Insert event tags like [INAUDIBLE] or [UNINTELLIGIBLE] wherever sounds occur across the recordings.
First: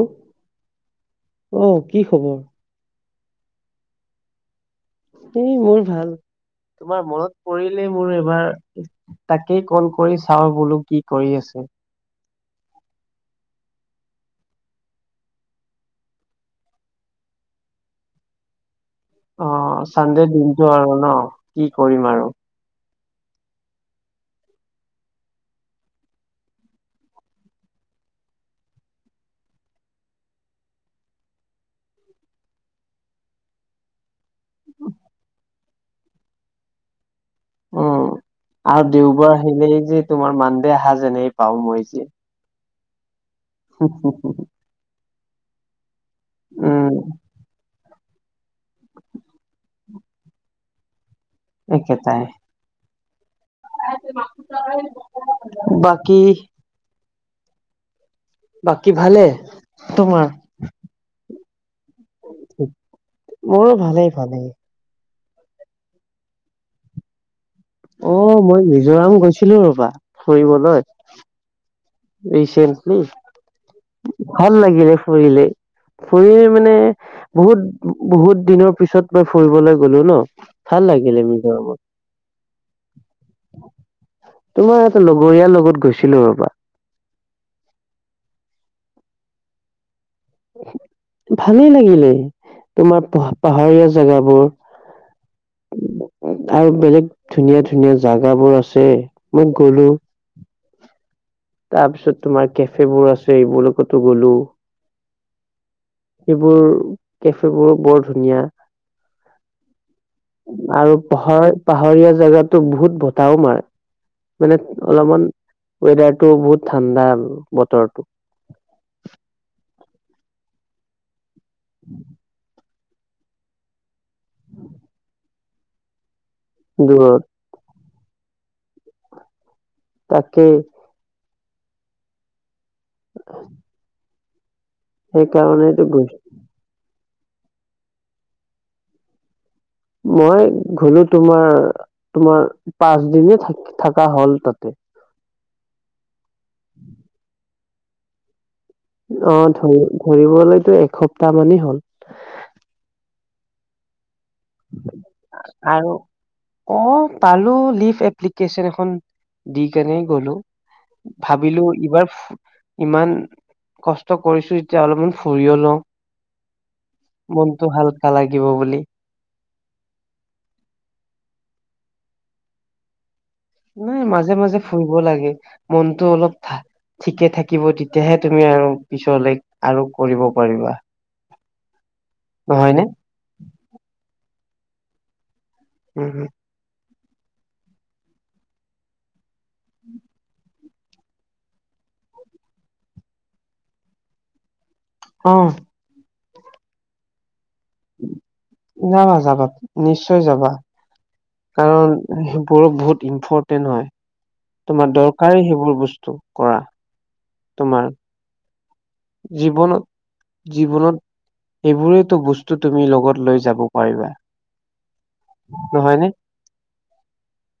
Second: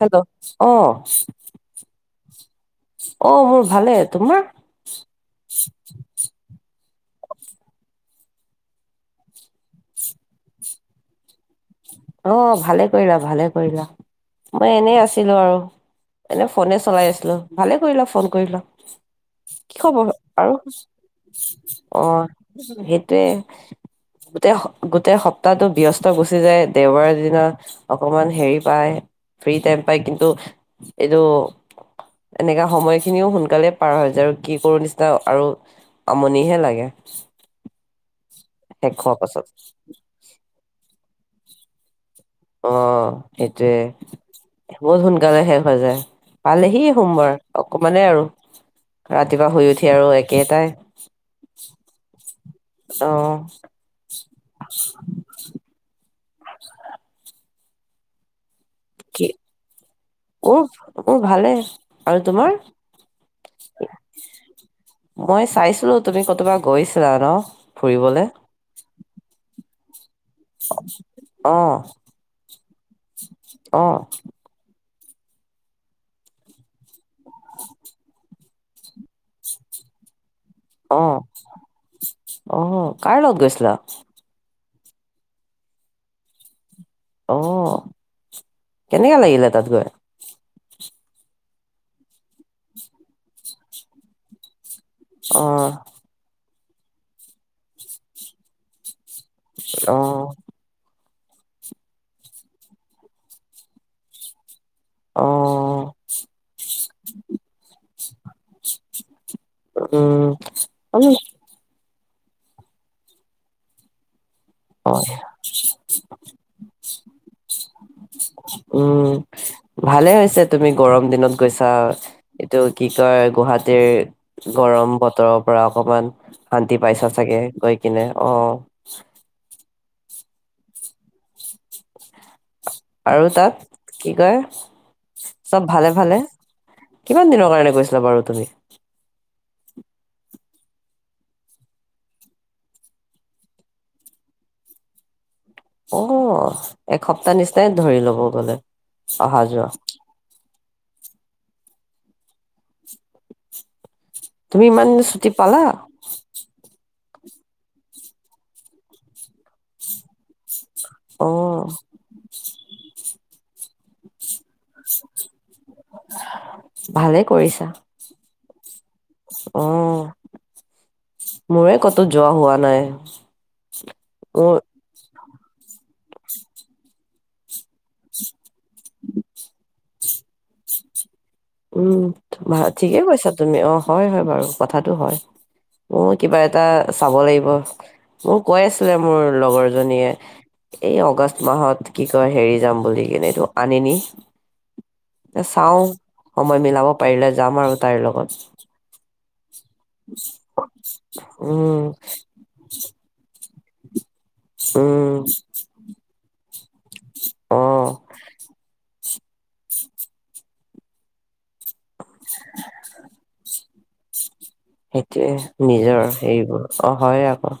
Hello, অ'। অ', কি খবৰ? অ', মোৰ ভালে। তোমাৰ? এ, মোৰ ভাল তোমাৰ মনত পৰিলে মোৰ এবাৰ [UNINTELLIGIBLE] তাকেই কল কৰি চাওঁ বোলো কি কৰি আছে। অ', ভালে কৰিলা ভালে কৰিলা মই এনেই আছিলোঁ আৰু। এনে ফ'নে চলাই আছিলোঁ ভালে কৰিলা ফোন কৰিলা। অ কি খবৰ চানডে আৰু? দিনটো ন কি কৰিম আৰু অ'। সেটোয়ে গোটেই স গোটেই সপ্তাহটো ব্যস্ত গুচি যায় দেওবাৰৰ দিনা অকমান হেৰি পায় ফ্ৰী টাইম পায় কিন্তু এইটো- এনেকা সময়খিনিও সোনকালে পাৰ হৈ যায়, আৰু কি কৰো নিচিনা আৰু- আমনি হে লাগে। উমঁ, আৰু শেষ হোৱাৰ দেউবাৰ পাছত সেইদিনা যে তোমাৰ মান দে আহা জেনেই পাওঁ মই যে। অঁহ', -সেইটোৱে, বহুত সোনকালে শেষ হৈ যায়। পালেহি উম সোমবাৰ অকণমানে আৰু, ৰাতিপুৱা শুই উঠি আৰু একেটাই। একেটাই। অঁ। বাকী'- বাকী' ভালে কি তোমাৰ? মোৰ ভালে। আৰু তোমাৰ? মোৰো ভালেই ভালেই মই চাইছিলো তুমি কৰ'বাত গৈছিলা ন? অ', ফুৰিবলে -মই মিজোৰাম গৈছিলোঁ ৰ'বা ফুৰিবলৈ। অঁহ। ভাল লাগিলে ফুৰিলে ফুৰি মানে বহুত-বহুত দিনৰ পিছত মই ফুৰিবলৈ গলোঁ ন। ভাল অ লাগিলে অ কাৰ লগত মিজোৰামত। গৈছিলা তোমাৰ এটা লগৰীয়াৰ লগত গৈছিলোঁ ৰ'বা। অহ', কেনেকে লাগিলে তা'ত গৈ? ভালেই লাগিলে, তোমাৰ প-পাহাৰীয়া জেগাবোৰ। অঁহ। আৰু বেলেগ ধুনীয়া-ধুনীয়া জেগাবোৰ আছে মই গ'লো। অ তাৰ পিছত তোমাৰ কেফে বোৰ আছে এইবোৰ লগতো গ'লো। অ সেইবোৰ কেফেবোৰো বৰ ধুনীয়া। উম আৰু উম পাহৰ- পাহাৰীয়া জেগাতো বহুত বতাহও মাৰে, মানে অ অলপমান- জেগাটো বহুত ঠাণ্ডা বতৰটো। উমঁ, ভালে হৈছে তুমি গৰম দিনত গৈছা। এইটো- কি কয় গুৱাহাটীৰ গৰম বতৰৰ পৰা অকণমান- শান্তি পাইছা দূৰত, চাগে গৈ কিনে অঁহ',। তাকে। আৰু তা'ত কি কয় চব সেইকাৰণেতো গৈছো। ভালে-ভালে। কিমান দিনৰ কাৰণে গৈছিলা বাৰু তুমি? মই গ'লো তোমাৰ, তোমাৰ পাঁচ দিনে থকা হ'ল তা'তে। অ', এসপ্তাহ নিচিনাই ধৰি ল'ব গ'লে। অহা অঁ', যোৱা ধৰি-ধৰিবলৈতো এসপ্তাহ মানেই হ'ল। তুমি ইমান ছুটি পালা? অঁ', -পালো, লিভ এপ্লিকেশচন এখন দি কেনে গ'লো। অ ভাবিলো এইবাৰ ইমান কষ্ট কৰিছো- যে অলপমান ফুৰিয়ে লওঁ ভালে মনটো ভাল লাগিব বুলি। অঁহ', মোৰে ক'তো যোৱা হোৱা নাই। উমঁ, মোৰ মাজে-মাজে ফুৰিব লাগে, মনটো অলপ- ঠিকে থাকিব তেতিয়াহে তুমি আৰু পিছলৈ আৰু কৰিব পাৰিবা। উমঁ, নহয় বাৰু নে? ঠিকে কৈছা তুমি, অঁ', -হয়-হয় বাৰু কথাটো হয়। উম অঁ', -কিবা এ- এটা চাব লাগিব, মোক কৈ আছিলে মোৰ লগৰজনীয়ে। এই অগষ্ট মাহত কি কয় হেৰি যাম বুলি কিনে এইটো আনিনি। অ এ, চাওঁ সময় মিলাব পাৰিলে যাম আৰু তাইৰ লগত। যাবা যাবা, নিশ্চয় যাবা উম কাৰণ [UNINTELLIGIBLE] বহুত ইম্পৰ্টেণ্ট হয়। তোমাৰ উম দৰকাৰী সেইবোৰ বস্তু কৰা অ তোমাৰ। জীৱনত জীৱনত এইবোৰেতো বস্তু তুমি লগত লৈ যাব পাৰিবা। সেইটোৱে নিজৰ। নহয়নে সেইবোৰ অ' হয় আকৌ,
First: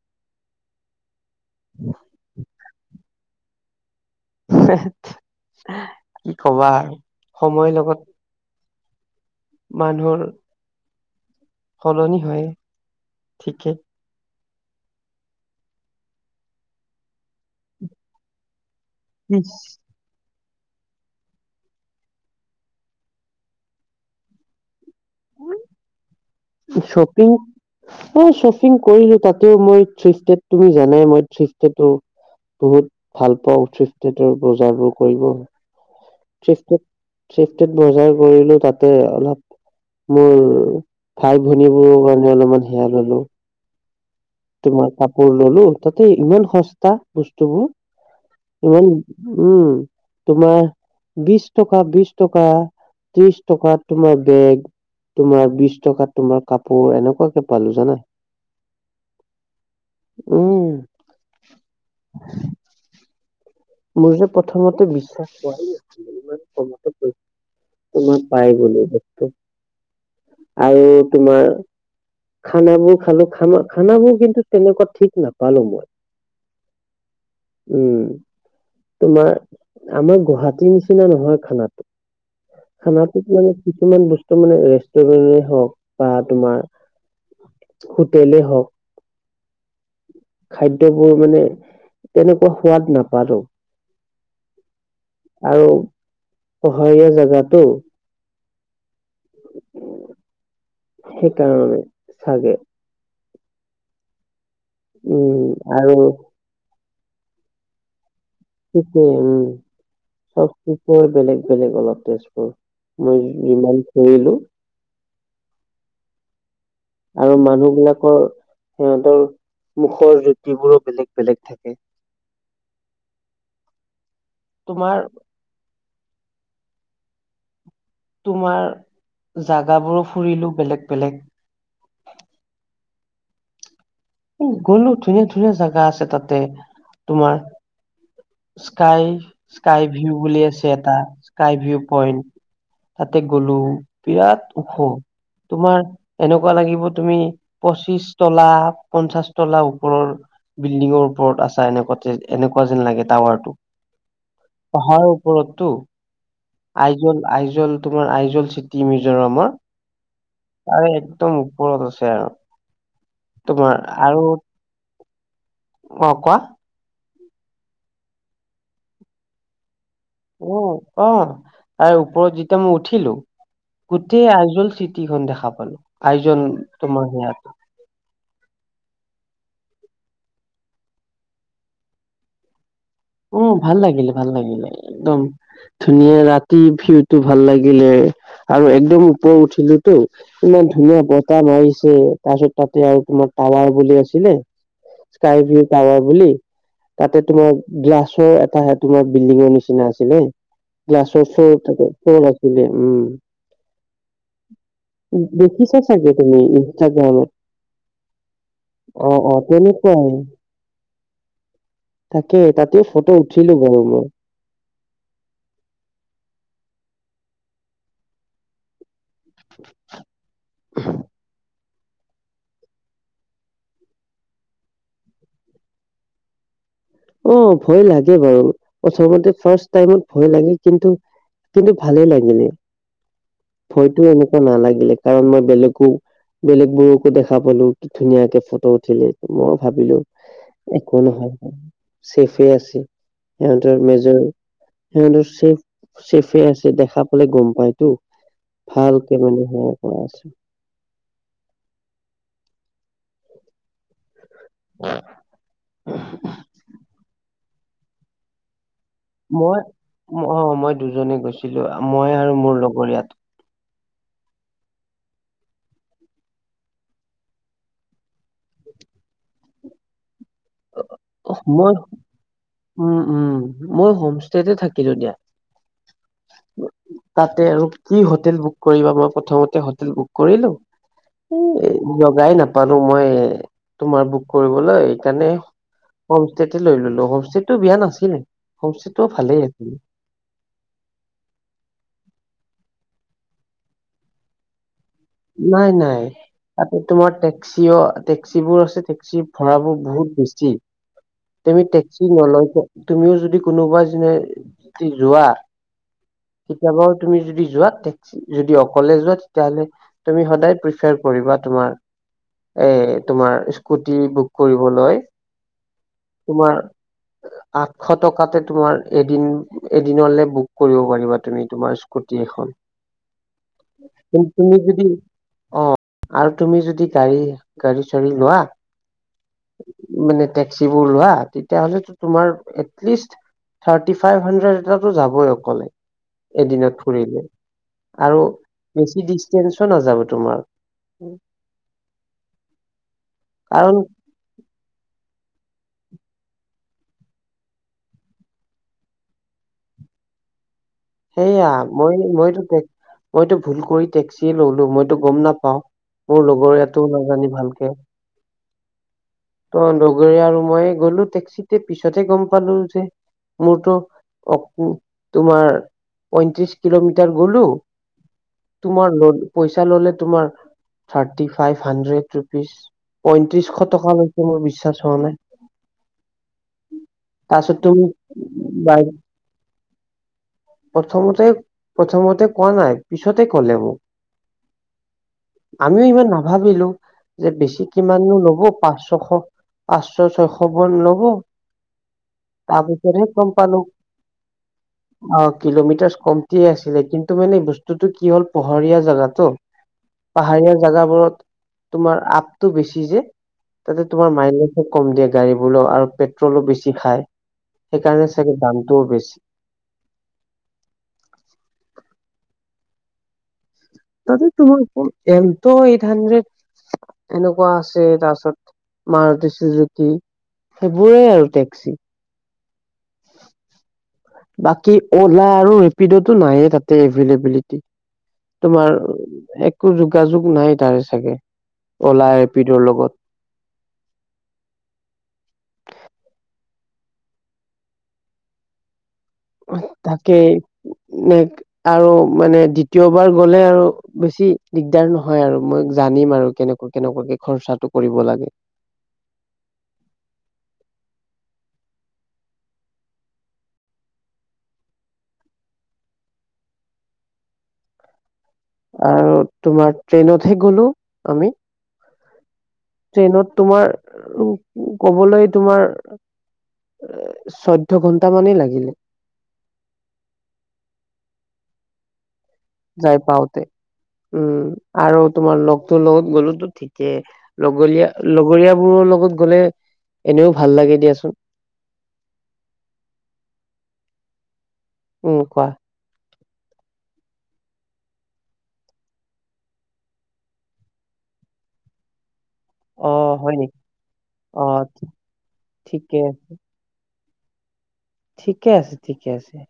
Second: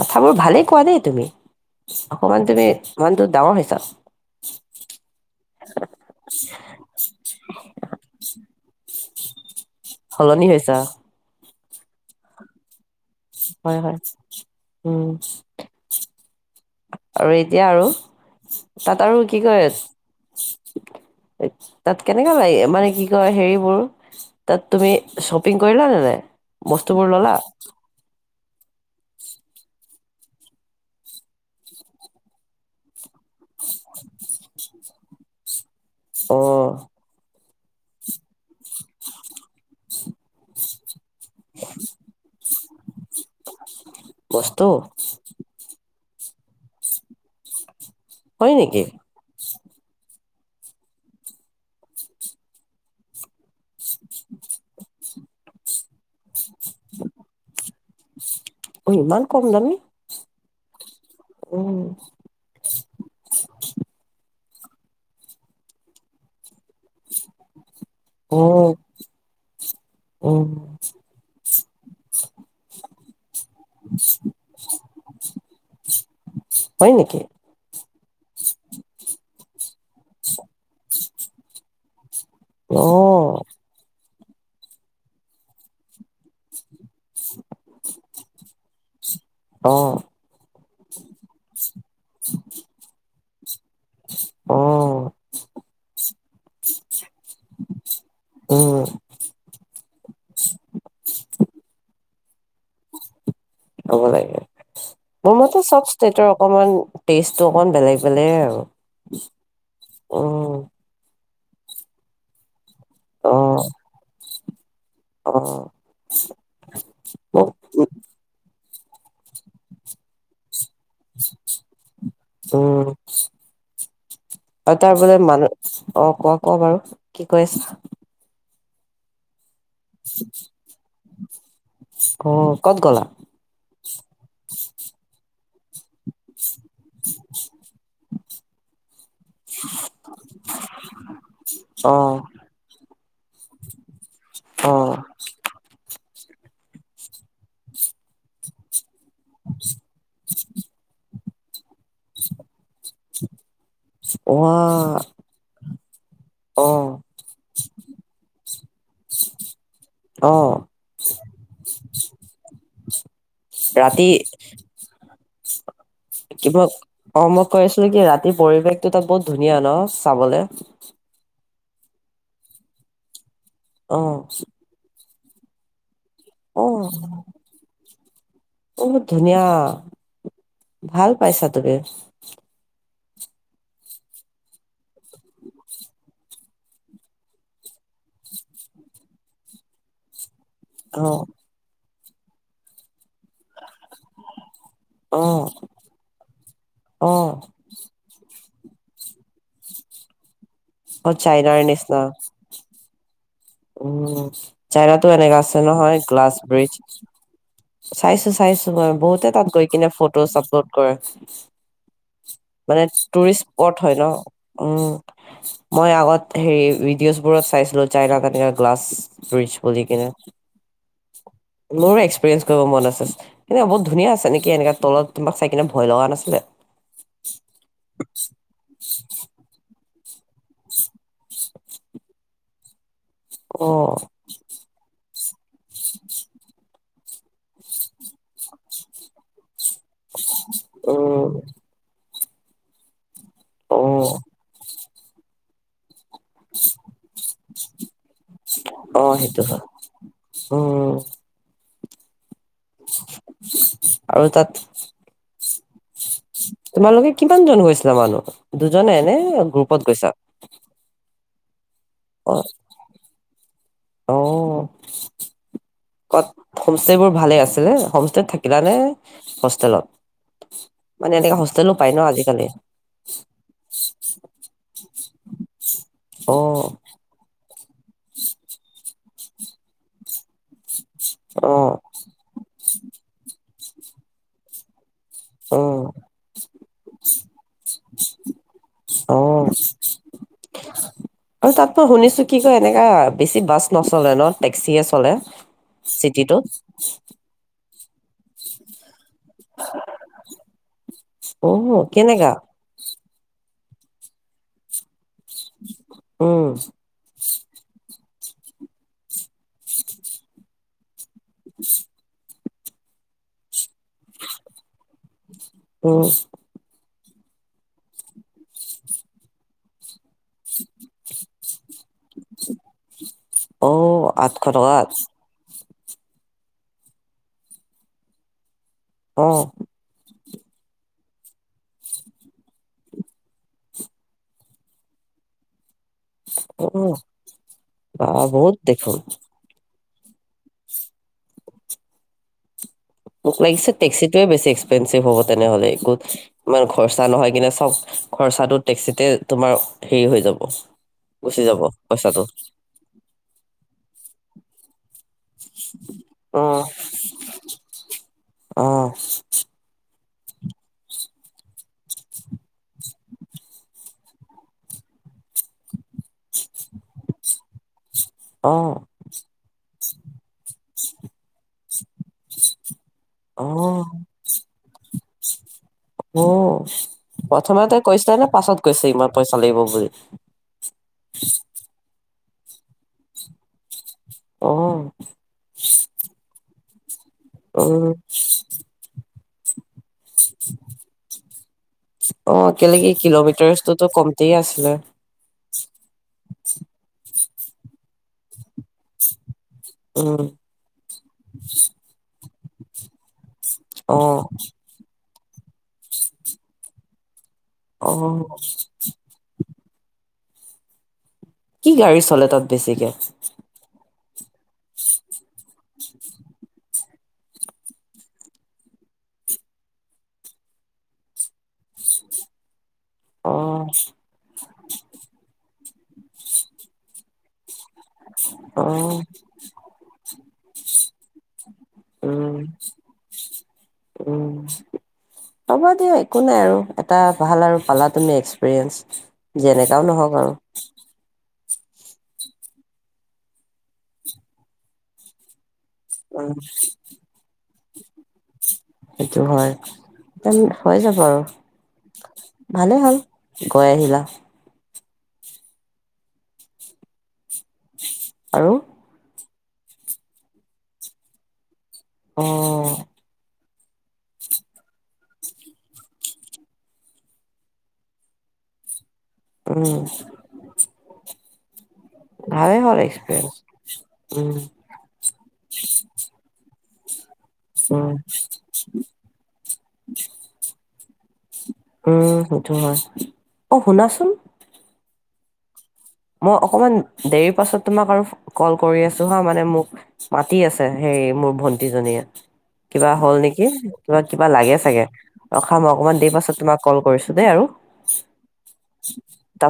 কথাবোৰ ভালেই কোৱা দেই তুমি। অকমান তুমি মানুহটো ডাঙৰ হৈছা। কি ক'বা আৰু সময় লগত মানুহৰ সলনি হৈছা সলনি হয়ে। হয় হয়। উম। আৰু এতিয়া আৰু? তাত আৰু কি কৈ আছ তাত কেনেকা লাগে মানে কি কয় হেৰিবোৰ। তাত তুমি শ্বপিং কৰিলা নে নাই? বস্তুবোৰ শ্বপিং ললা মই শ্বপিং কৰিলোঁ তাতেও মই থ্ৰিফট্ৰেড তুমি জানাই মই থ্ৰিফট্ৰেডো বহুত ভাল পাওঁ থ্ৰিফট্ৰেডৰ বজাৰবোৰ কৰিব। অ থ্ৰিফট্ৰেড থ্ৰিফট্ৰেডত বজাৰ কৰিলোঁ তাতে অলপ মোৰ ভাই ভনীবোৰৰ কাৰণে অলপমান সেয়া ল'লোঁ। [INAUDIBLE] তোমাৰ কাপোৰ ল'লোঁ, তাতে ইমান সস্তা হয় বস্তুবোৰ নেকি ইমান উম, তোমাৰ বিশ টকা, বিশ টকা ত্ৰিশ টকাত তোমাৰ বেগ, তোমাৰ বিশ টকাত তোমাৰ কাপোৰ এনেকুৱাকে পালোঁ জানা। অই ইমান কম দামী? উম মোৰ যে প্ৰথমতে বিশ্বাস হোৱাই [UNINTELLIGIBLE] তোমাৰ পাই উম গলোঁ বস্তু উম আৰু তোমাৰ খানাবোৰ খালোঁ, খা-খানাবোৰ কিন্তু তেনেকুৱা ঠিক নাপালোঁ মই। হয় নেকি? উম। [INAUDIBLE] তোমাৰ আমাৰ গুৱাহাটীৰ নিচিনা নহয় খানাটো, অ খানাটোত মানে কিছুমান বস্তু মানে ৰেষ্টুৰেণ্টৰে হওক বা তোমাৰ হোটেলে হওক অ'। খাদ্যবোৰ মানে তেনেকুৱা সোৱাদ নাপালোঁ। অ'। আৰু পহাৰীয়া জাগাটো উম। সেইকাৰণে চাগে। হ'ব লাগে। উম মোৰ মতে চব আৰু ষ্টেটৰ অকমান টেষ্টটো অকমান বেলেগ বেলেগ আৰু। সেইটোৱে উম। চব উম [UNINTELLIGIBLE] বেলেগ বেলেগ অলপ টেষ্টবোৰ। মই অ যিমান ঘূৰিলো অ' আৰু মোক মানুহ বিলাকৰ, সিহঁতৰ মুখৰ জুতিবোৰো বেলেগ বেলেগ থাকে উম, আৰু তোমাৰ তাৰোপৰা মানুহ অ, কোৱা কোৱা বাৰু, কি কৈ আছা তোমাৰ জাগাবোৰো ফুৰিলো বেলেগ বেলেগ অ', ক'ত গলা? গ'লো, ধুনীয়া ধুনীয়া জাগা আছে তাতে, তোমাৰ স্কাই, স্কাই ভিউ বুলি আছে এটা, স্কাই ভিউ অ পইণ্ট তাতে গ'লো, বিৰাট অ ওখ! তোমাৰ এনেকুৱা লাগিব, তুমি পঁচিশ তলাত পঞ্চাশ তলা ওপৰৰ বিল্ডিঙৰ ওপৰত আছা এনেকুৱা তে, এনেকুৱা যেন লাগে টাৱাৰটো ৱা পাহাৰৰ ওপৰততো, অ আইজল আইজল তোমাৰ আইজল চিটি মিজোৰামৰ অ তাৰে একদম ওপৰত আছে আৰু। তোমাৰ ৰাতি আৰু অ কোৱা কিবা অ, মই কৈ আছিলো কি ৰাতিৰ পৰিৱেশটো তাত বহুত ধুনীয়া ন! চাবলে অ', অ, তাৰ ওপৰত যেতিয়া মই উঠিলো, অ গোটেই আইজল চিট টি খন দেখা পালো, আইজল, অ তোমাৰ সেয়াত বহুত ধুনীয়া, ভাল পাইছা তুমি। উম, ভাল লাগিলে ভাল লাগিলে, একদম ধুনীয়া, ৰাতিৰ ভিউটো ভাল লাগিলে, আৰু একদম ওপৰত উঠিলো তো, ইমান ধুনীয়া অ বতাহ মাৰিছে, তাৰপিছত তাতে আৰু তোমাৰ টাৱাৰ বলি আছিলে অ স্কাই ভিউ টাৱাৰ বুলি, অ তাতে তোমাৰ গ্লাছৰ এটা তোমাৰ বিল্ডিঙৰ নিচিনা আছিলে, অ গ্লাছৰ চ চাইনাৰ থাকে নিচিনা [UNINTELLIGIBLE] উম। উম, চাইনাটো এনেকা আছে দেখিছা নহয়, চাগে গ্লাছ তুমি ব্ৰিজ। ইনষ্টাগ্ৰামত। চাইছো চাইছো মই, অ', বহুতে অ', তাত গৈ কিনে তেনেকুৱাই। ফটোজ আপলোড কৰে। তাকে তাতেও মানে ফটো টুৰিষ্ট উঠিলো স্পট বাৰু হয় ন। মই। উম, মই আগত হেৰি ভিডিঅছ বোৰত চাইছিলো চাইনা [UNINTELLIGIBLE] গ্লাছ [UNINTELLIGIBLE] কেনে, মোৰো এক্সপিৰিয়েঞ্চ কৰিব মন আছে। কেনেকুৱা বহুত ধুনীয়া আছে নেকি এনেকা তলত কোনোবাই চাইকিনে ভয় লগা নাছিলে? উম, ভয় লাগে বাৰু। প্ৰথমতে ফাৰ্ষ্ট টাইমত ভয় লাগে কিন্তু, কিন্তু ভালেই লাগিলে। অ', ভয়টো এনেক কে নালাগিলে, কাৰণ মই বেলেগো, বেলেগ বোৰকো দেখা পালো, কি ধুনীয়াকে ফটো উঠিলে। মই ভাবিলো, একো উম, নহয়, চেফে আছে। সিহঁতৰ অ', মেজৰ, সিহঁতৰ চেফ চেফে আছে দেখা পালে গম পাইতো, ভালকে সেইটো মানে হয়। সেৱাই কৰা আছে। অ' আৰু তাত তোমালোকে কিমান জন গৈছিলা মানুহ, দুজনে? নে মই, গ্ৰুপত গৈছা? অ' মই দুজনে গৈছিলো, মই আৰু অ', মোৰ লগৰীয়াটো। অ' ক'ত, হোম ষ্টে বোৰ ভালে আছেনে, হুমস্তেত থাকিলা নে হোষ্টেলত? মানে এনেকােৱা অহ হোষ্টেলো মই পায় ন আজিকালি। উম, উম, মই হোমষ্টেতে থাকিলো দিয়া। অ তাতে আৰু কি হোটেল বুক কৰিবা, মই প্ৰথমতে হোটেল বুক কৰিলো, অ এ জগাই নাপালো মই তোমাৰ বুক কৰিবলৈ সেইকাৰণে উম। হোমষ্টেতে লৈ ল'লো, হোমষ্টেতে বেয়া নাছিলে, হোমষ্টেটো অ ভালেই আছিল। আৰু তাত মই শুনিছো কি কয় এনেকা বেছি বাছ নচলে ন, টেক্সিয়ে চলে। নাই নাই, চিটিটোত তাতে তোমাৰ টেক্সিও টেক্সিবোৰ আছে টেক্সিৰ ভৰাবোৰ বহুত বেছি, অ তুমি টেক্সি কেনেকা নলকে তুমিও যদি কোনোবা যেনে যদি যোৱা, উম কেতিয়াবাও তুমি যদি যোৱা টেক্সি যদি অকলে যোৱা তেতিয়াহ'লে তুমি সদায় প্ৰিফাৰ কৰিবা তোমাৰ এ তোমাৰ স্কুটি বুক কৰিবলৈ। উম। তোমাৰ আঠশ টকাতে তোমাৰ এদিন, এদিনলে বুক কৰিব পাৰিবা তুমি তোমাৰ কুটি এখন, অ আঠশ কিন্তু তুমি টকাত যদি অ', আৰু তুমি যদি গাড়ী, গাড়ী চাড়ী লোৱা অ'। মানে টেক্সিবোৰ লোৱা, তেতিয়াহ'লে টো তোমাৰ এটলিষ্ট থাৰ্টি ফাইভ হাণ্ড্ৰেড এটাতো যাবই অকলে। অ এদিনত ফুৰিলে বা আৰু বহুত দেখোন বেছি দি [UNINTELLIGIBLE] নাযাব তোমাৰ। মোক লাগিছে কাৰণ টেক্সিটোৱে বেছি এক্সপেঞ্চিভ হ'ব তেনেহ'লে একো ইমান খৰচা নহয় কিনে চব খৰচাটো টেক্সিতে তোমাৰ হেৰি হৈ যাব গুচি সেইয়া যাব মই পইচাটো মইতো টে মইতো ভুল কৰি টেক্সিয়ে ললো। মইতো গম নাপাওঁ মোৰ অ লগৰীয়াটোয়েও নাজানে ভালকে। [INAUDIBLE] অ ত' লগৰীয়া আৰু মই গ'লো টেক্সিতে পিছত হে গম পালো যে মোৰটো অক, তোমাৰ পয়ত্ৰিশ কিলোমিটাৰ গ'লো অ', তোমাৰ ল পইচা ল'লে তোমাৰ থাৰ্টি ফাইভ হানড্ৰেড ৰুপিজ। পয়ত্ৰিশ অ', টকা লৈ মোৰ বিশ্বাস হোৱা নাই। অ', তাৰপিছত প্ৰথমতে তুমি কৈছে নে পাছত বাই কৈছে ইমান পইচা লাগিব বুলি? প্ৰথমতে, প্ৰথমতে কোৱা নাই, পিছতে ক'লে মোক। অ'। আমিও ইমান নাভাবিলো যে বেছি উম, কিমান নো ল'ব পাঁচ ছশ পাঁচশ ছয়শ মান ল'ব অ', কেলে কি তাৰপিছতহে গম পালোঁ। কিলোমিটাৰটোতো [UNINTELLIGIBLE] অ' কিলোমিটাৰছ কমটিয়ে আছিলে, কিন্তু মানে বস্তুটো কি হ'ল পহৰীয়া জেগাটো উম, পাহাৰীয়া জাগাবোৰত তোমাৰ আপটো বেছি যে। তাতে তোমাৰ অ', মাইলেজো কম দিয়ে গাড়ীবোৰ ন আৰু পে'ট্ৰলো বেছি খায়। সেইকাৰণে অ', চাগে দামটোও বেছি। কি গাড়ী চলে তাত বেছিকে? তাতে তোমাৰটো এলটো এইটহান্ড্ৰড এনেকুৱা আছে, তাৰ পিছত মাৰুতি চুজুকি সেইবোৰেই আৰু টেক্সি। অ। বাকী, অ'লা আৰু ৰেপিডোটো ল'লেই তাতে এভেইলেবিলিটি। তোমাৰ অ', এক একো যোগাযোগ নাই তাৰ চাগে, অ'লা উম, ৰেপিডৰ লগত। উম। হ'ব দিয়া একো নাই আৰু, এটা ভাল আৰু পালা তুমি এক্সপেৰিয়েঞ্চ, যেনেকুৱাও নহওক তাকে আৰু। নে আৰু মানে দ্বিতীয়বাৰ গ'লে আৰু বেছি দিগদাৰ নহয় আৰু, মই জানিম আৰু উম, কেনেকুৱা-কেনেকুৱাকে খৰচাটো কৰিব লাগে। সেইটো হয়, সেই হয় যাব আৰু। ভালে হ'ল, গৈ আহিলা। আৰু! আৰু তোমাৰ ট্ৰেইনতহে গ'লো আমি, অ', ট্ৰেইনত তোমাৰ, ক'বলৈ তোমাৰ চৈধ্য ঘন্টা মানেই লাগিলে। উম। ভালেই হ'ল যাই এক্সপিৰিয়েঞ্চ পাওঁতে, উম, আৰু তোমাৰ লগটো লগত গ'লোতো ঠিকেই, উম, লগৰীয়া-লগৰীয়া বোৰৰ লগত গ'লে এনেও ভাল লাগে, দিয়াচোন। উম, সেইটো হয়, অ শুনাচোন। উম, কোৱা? মই অকমান দেৰি পাছত তোমাক আৰু কল কৰি আছো হা, মানে মোক মাতি আছে, সেই মোৰ ভন্টিজনীয়ে। কিবা অ হ'ল হয় নেকি, কিবা-কিবা অ লাগে চাগে, ৰখা, মই অকমান ঠিকে দেৰি পাছত তোমাক কল কৰিছোঁ, দেই আৰু। ঠিকে আছে, ঠিকে আছে।